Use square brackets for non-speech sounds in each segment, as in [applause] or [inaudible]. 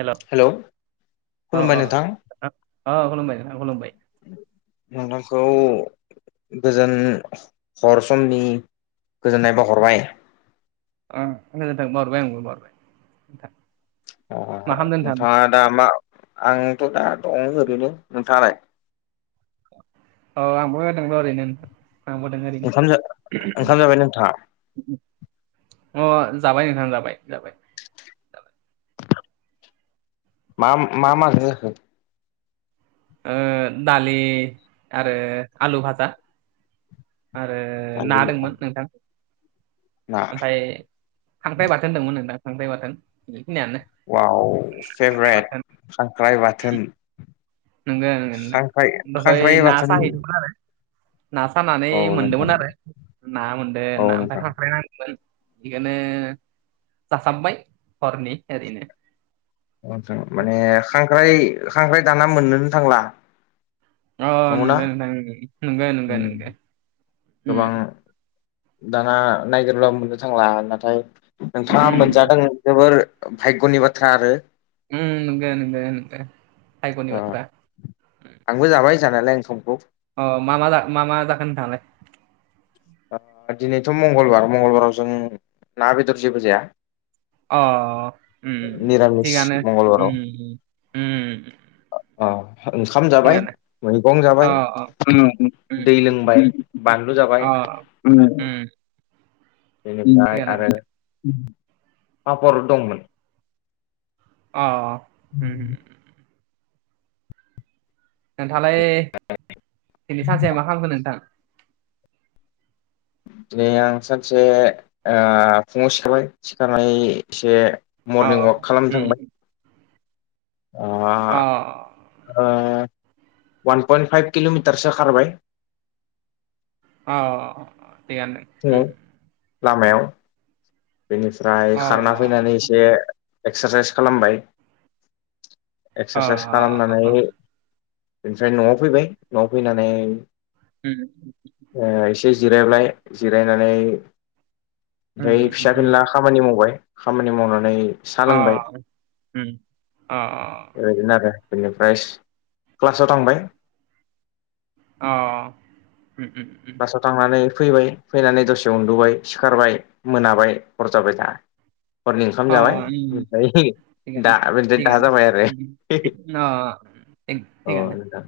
हेल' अ हेलौ अ खुलुमबाय नोंथां नोंथां अ खुलुमबाय खुलुमबाय नोंथांखौ गोजोन हर समनि गोजोननाय बा हरबाय औ गोजोनथों बावहरबाय आंबो बावहरबाय नोंथां मा खालामदों नोंथां नोंथाङा दा मा आंथ' दा दङ ओरैनो नोंथाङालाय औ आंबो दोङो ओरैनो आंबो दों ओरैनो ओंखाम ओंखाम जाबाय नोंथाङा अ जाबाय नोंथां जाबाय जाबाय मा मा [unintelligible] होखो ओ दलि आरो आलु भाजा आरो ना दालि दंमोन नोंथां ना ओमफाय खांख्राइ बाथोन दंमोन नोंदां खांथ्राइ बाथोन बेखिनियानो आव फेभ्रेट खांख्राइ बाथोन नोंगो नों नों खांख्राइ दहाय खांख्राइ ना बाथोन साहैदोंमोन आरो ना सानानै औ नोंथां मोनदोंमोन आरो ना मोनदों औ ना ओमफ्राय नोंथां खांख्राय नांगदोंमोन बेखौनो जासाबबाय हरनि ओरैनो माने खांख्राइ खांख्राइ दाना मोननोनो थांला औ नंगौ नोंथां नंगौ औ नंगौ नंगौ गोबां उम दाना नायगिरब्ला मोननो थांला नाथाय उम नोंथाङा नंगौ मोनजादों जोबोर भायग'नि बाथ्रा आरो ओम नोंगो नोंगो भायगनि ओ बाथ्रा आंबो जाबाय जानायालाय ओंखामखौ ओ अ मा मा मा मा जाखो नोंथाङालाय दिनैथ' मंगलबार मंगलबाराव जों ना बेदर जेबो जाया अ ओम ओम निरामिस थिखानो मंगलबाराव ओम ओम ओम ओंखाम जाबाय मैगं अ जाबाय उम दै लोंबाय बानलु अ जाबाय [unintelligible] बेनिफ्राय थिगानो आरो पापर दंमोन अ ओम ओम नोंथालाय दिनै सानसेया मा खालामगोन नोंथां दिनै आं सानसे फुङाव सिखारबाय सिखारनाय एसे अ मरनिं अवाक खालाम उम थांबाय अ अ ओ वान पइन्ट फाइभ किल'मिटारसो खारबाय औ थिगानो दङ फुङाव लामायाव बेनिफ्राय अ खारना फैनानै एसे एक्सारसाइस खालामबाय अ एक्सारसाइस खालामनानै अ बेनिफ्राय न'आव फैबाय न'आव फैनानै ओम ओ एसे जिरायबाय जिरायनानै ओम ओम आदोन ला खामानि मावबाय खामानि मावनानै साहा अ लोंबाय ओम अ अ बेबायदिनो आरो बेनिफ्राय क्लासाव थांबाय अ उम उम उम थ'थांनानै फैबाय फैनानै दसे उन्दुबाय सिखारबाय मोनाबाय हर जाबाय दा हरनि ओंखाम अ जाबाय उम ओमफ्राय थिगानो दा बेसे दा थिगानो जाबाय आरो उम थिग अ थिगानो नोंथां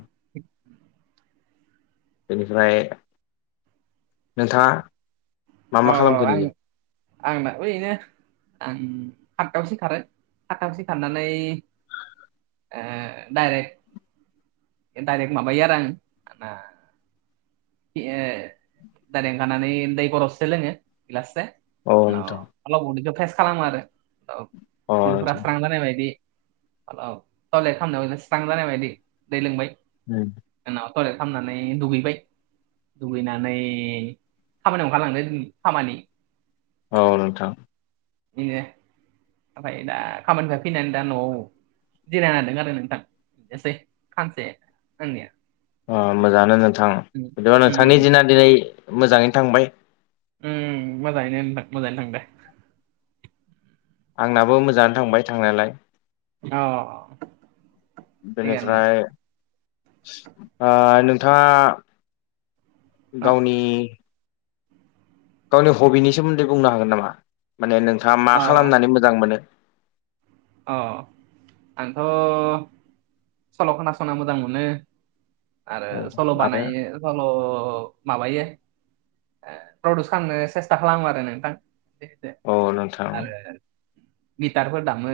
बेनिफ्राय नोंथाङा मा अ मा खालामखो आ दिनै आंनाबो इनो आं फतथायाव सि खारो फाथाव सि खारनानै डारेक ए दाइरेख माबायो आरो आंङो ना [unintelligible] लोङो गिलाससे औ नोंथां उव उदैखौ फेस खालामो आरो औ अ नोंथां फुलिफास्रांलानाय बायदि टयलेट खालामनायाव स्रांजानाय बायदि दै लोंबाय उ उोंनाव टयलेट खालामनानै दुगैबाय दुगैनानै खामानि ओंखारलांदो खामानि औ नोंथां इे ओमफ्राय दा खामानिफाय फैनानै दा न'आव गनाय नदों आरो नोंथांनोसै खानसे आंनिया अ मोजाङानो नोंथां उम बिदिबा नोंथांनि उम दिना दिनै मोजाङैनो थांबाय उ मोजाङै नोंथां मोजाङैनो थां दो आंनाबो मोजाङानो थांबाय थांनायालाय। अ थिगानो बेनिफ्राय ओ नोंथाङा नों गावनि गावनि हबिनि सोमोन्दै बुंनो हागोन नामा माने नोंथाङा मा अ औ खालामनानै मोजां मोनो? अ आंथ' सल' खोनासंनो मोजां मोनो आरो औ सल' आरो बानायो। ल' माबायो ओ प्रडिउस खालामनो सेस्था खालामो आरो नोंथां। एसे एसे औ नोंथां आरो गिटारफोर दामो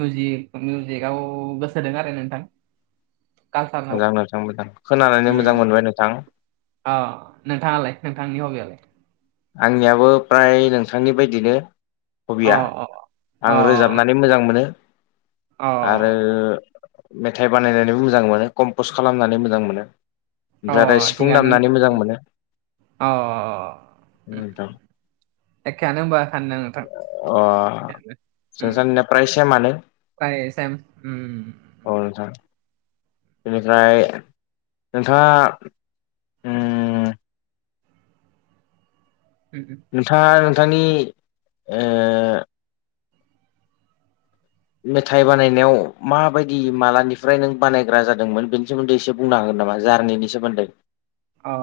मिउजिक मिउजिकआव गोसो होदों आरो नोंथां। कालसाराव नंगौ नोंथां मोजां खोनानानैनो मोजां मोनबाय नोंथां। औ नोंथाङालाय नोंथांनि हबियालाय? आंनियाबो फ्राय नोंथांनि बायदिनो अ हबिया अ आं अ रोजाबनानै मोजां मोनो अ आरो मेथाइ बानायनानैबो मोजां मोनो कमपस खालामनानै मोजां मोनो। अ ओमफ्राय आरो सिफुं थिगानो होमबा। दामनानै मोजां मोनो। अ न द [unintelligible] एखेयानो होनबा सानैना नोंथां। अ एखेयानो जों उम सानैना प्राय सेमानो। फ्राय सेम उम औ नोंथां। बेनिफ्राय नोंथाङा ओम उम ओम नोंथाङा नोंथांनि ओ मेथाइ बानायनायाव माबायदि मालानिफ्राय नों बानायग्रा जादोंमोन बेनि सोमोन्दै एसे बुंन हांगोन नामा जार्नि सोमोन्दै? अ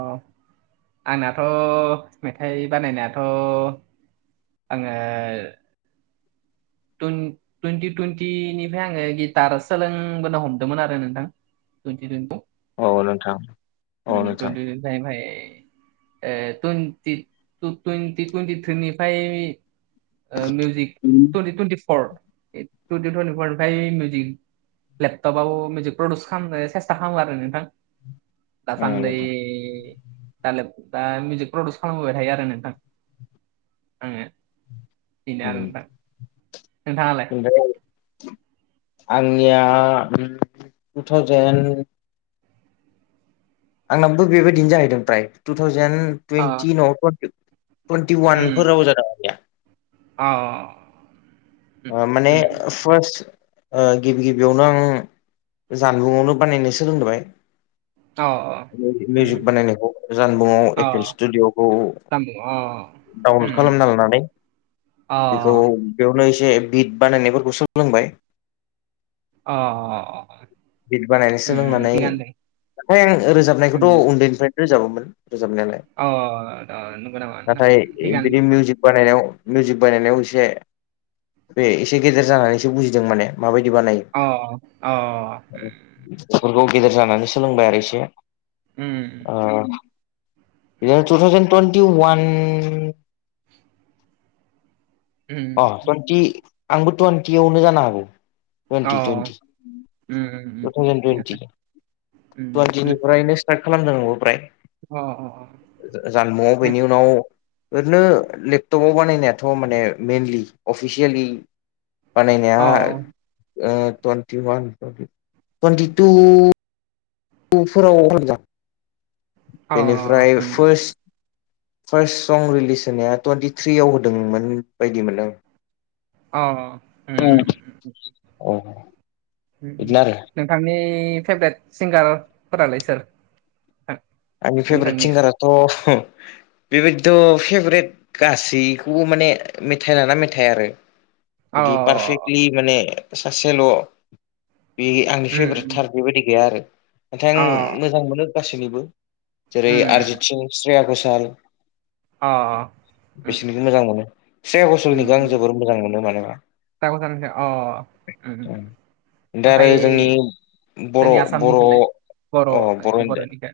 आंनाथ' मेथाइ बानायनायाथ' आङो टुन-टुइन्टि टुइन्टिनिफ्राय आङो गिटार सोलोंबोनो हमदोंमोन आरो नोंथां। टुइन्टि टुइन्टि औ नोंथां औ ओम नोंथां टुइन्टि निफ्राय ओमफ्राय ओ टुन्टि थु टुइन्टिथ्रिनिफ्राय ओ मिउजिक टुन्टि टुइन्टिपर टुइन्टिपर निफ्राय मिउजिक लेपटपबाबो मिउजिक प्रडिउस खालामनाय सेस्था खालामो आरो नोंथां। औ दासान्दै नोंथां दाले दा मिउजिक प्रडिउस खालामबोबाय थायो आरो नोंथां आङो बेनो आरो नोंथां नोंथाङालाय? ओमफ्राय आंनिया ओम टु थावजेेन आंनाबो बेबायदिनो जाहैदों फ्राय टु थावजेेन अ टुवन्टि नङाबा पर टुवेन्टि उम वानफोराव जादों आंनिया। अ उम आ माने उम फार्स्ट ओ गिबि गिबियावनो आं जानबुंआवनो बानायनो सोलोंदोंबाय। मिउजिक बानायनायखौ जानबुंयाव एपल स्टुडिय'खौ डाउनलड खालामना लानानै अ बेखौ बेयावनो एसे बिद बानायनायफोरखौ सोलोंबाय। अ बिट बानायनोसोलोंनानै मेथाय आं रोजाबनायखौथ' उन्दैनिफ्रायनो रोजाबोमोन। रोजाबनायालाय नाथाय बिदि मिउजिक बानायनायाव मिउजिक बानायनायाव एसे बे एसे गेदेर जानानैसो बुजिदों माने माबायदि बानायो। अ अ। बेफोरखौ गेदेर जानानै सोलोंबाय आरो एसे। उम। या टु थावजेन टन्टि वान अ टुवन्टि आंबो टुवन्टियावनो जानो हागौ। Twenty twenty two thousand twenty. Twenty निफ्रायनो स्टार्ट खालामदों आंबो फ्राय जानबुंआव बेनि उनाव ओरैनो लेपटपाव बानायनायाथ' माने मइेनलि अफिसियेलि बानायनाया ओ टुन्टि वान टुन्टिटु उफोराव हनजां बेनिफ्राय फार्स्ट फार्स्ट सं रिलिज होनाया टुवन्टिथ्रिआव होदोंमोन बायदि मोन आ। अ उम अ उम। बिदिनो आरो नोंथांनि फेभरेट सिंगारफोरालाय सोर? आंनि फेभरेट नोंथांनिया सिंगाराथ' बेबायदिथ' फेभरेट गासैखौबो माने मेथाइ लाना मेथाइ आरो। बिुदि पारफेक्टलि माने सासेल' बे आंनि फेभरेट थार बेबायदि गैया आरो। नाथाय आं मोजां मोनो गासैनिबो जेरै आरजित, स्रिया घसाल। अ। बिसोरनिखौ मोजां मोनो सेया घसालनिखौ आं जोबोर मोजां मोनो मानोबा। [unintelligible] अ उम उम। दा आरो ओमफाय जोंनि बर' जोंनि बर' आसामनिखौलाय बर' बर'निखौ।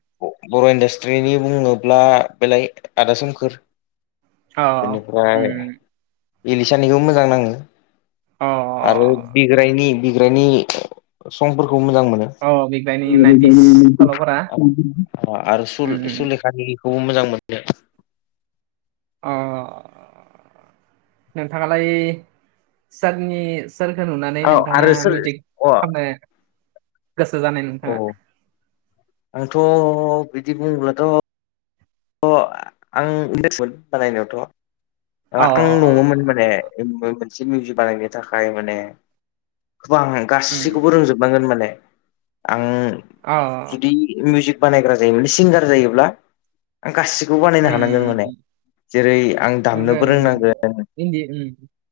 बर' इन्डास्ट्रिनि बुङोब्ला बेलाय आदा सोमखोर। बेनिफ्राय इलिसानिखोबो मोजां नाङो। आरो बिग्रायनि बिग्रायनि संफोरखौ मोजां मोनो। [unintelligible] आरो सुल- सुलेखानिखौबो मोजां मोनो। नोंथाङालाय सिारनि सोरखौ नुनानै औ नोंथाङा आरो सोर मिउजिक अ खामनो गोसो जानाय औ नोंथाङा? आंथ' बिदि बुङोब्लाथ' अ आं [unintelligible] बानायनायावथ' अ, आं नङोन माने मोनसे मिउजिक बानायनो थाखाय माने गोबां गासैखौबो उम, रोंजोब बांगोन माने आं अ, जुदि मिउजिक बानायग्रा जायोमोनाने सिंगार जायोब्ला आं गासिखौबो बानायनो हानांगोन माने। उम जेरै आं नंगौ दामनोबो नंगौ रोंनांगोन, इन्दि उम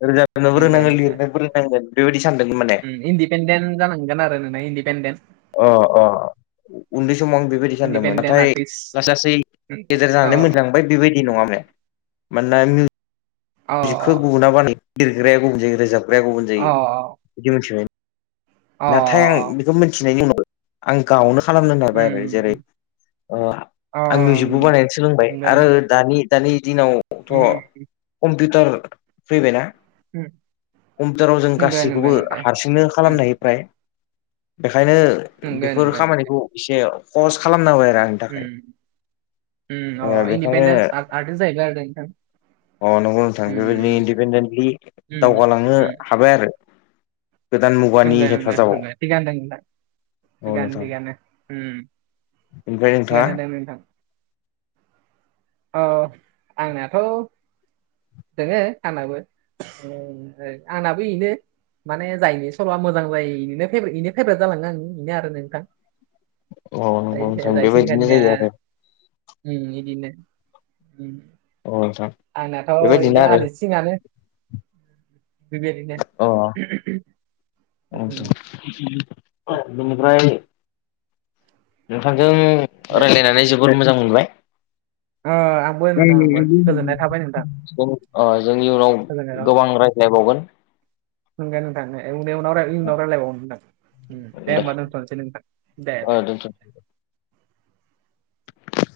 रोजाबनोबो नंगौ रोंनांगोन लिरनोबो रोंनांगोन बेबायदि सानदों माने इन्दिपेडेन्ट जानांगोन आरो नोंना इन्दिपेनडेन्ट। अ अ उन्दै समाव बे बेबायदि सानदोंमोन इन्दिपेन्डेन्ट नाथाय आर्टिस्ट लास लासै गेजेर अ जानानै मोनलांबाय बेबायदि नङा मे मोनना अ खौ गुबुना बानाय लिरग्राया गुबुन जायो रोजाबग्राया गुबुन अ जायो बिदि मिथिनाय। नाथाय आं अ बेखौ मिथिनायनि उनाव आं गावनो खालामनो नाबाय आरो जेरै उम अ आं मिउजिकबो बानायनो सोलोंबाय नंगौ आरो नंगौ दानि दानि दिनावथ' उम कम्पिउटार फैबायना, उम कम्पिउटाराव जों नंगौ नंगौ गासैखौबो नंगौ हारसिंनो उम खालामनो हायो। फ्राय बेखायनो नंगौ बेफोर नंगौ नंगौ खामानिखौ एसे सहस खालामनांगबाय आरो आं उम उमअ बेखायनो इन्दिपेडेन्स आरेन जाहैबाय आरो नोंथां। अ नंगौ नों थां बेबायदिनो उम इन्दिपेडेन्टलि उम दावगालांनो उम हाबाय आरो गोदान मुगानि नोंङा हेफाजाबाव होननाय थिगानो नोंथां औ थिगानो नोंथां थिगानो उम ओमफ्राय नोंथाङा थिगानो दे नोंथां। औ आंनाथ' दोङो आंनाबो आंनाबो इनो माने जायनि सल' मोजां जायो इनो फाय बेनो फैग्रा जालाङो आं बेनो आरो नोंथां औ नंगौ जाय नोंथां बेबायदिनो जायसिंगारनिया जायो आरो उं इदिनो उन औ नोंथां आंनाथ' बेबायदिनो इनो आरो अर्जित सिङानो [unintelligible] अ बिनिफ्राय नोंथांजों रायज्लायनानै जोबोर मोजां मोनबाय। ओ आंबो नोंथां आंबो गोजोननाय थाबाय नोंथां जोंनि उनाव गोजोननाय गोबां राय नायबावगोन। [unintelligible] ए उन उनाव उनाव रायज्लायबावनो होनांगोन दे होनोमबा दोनथ'नोसै नोंथां दे दे। [inaudible] [inaudible]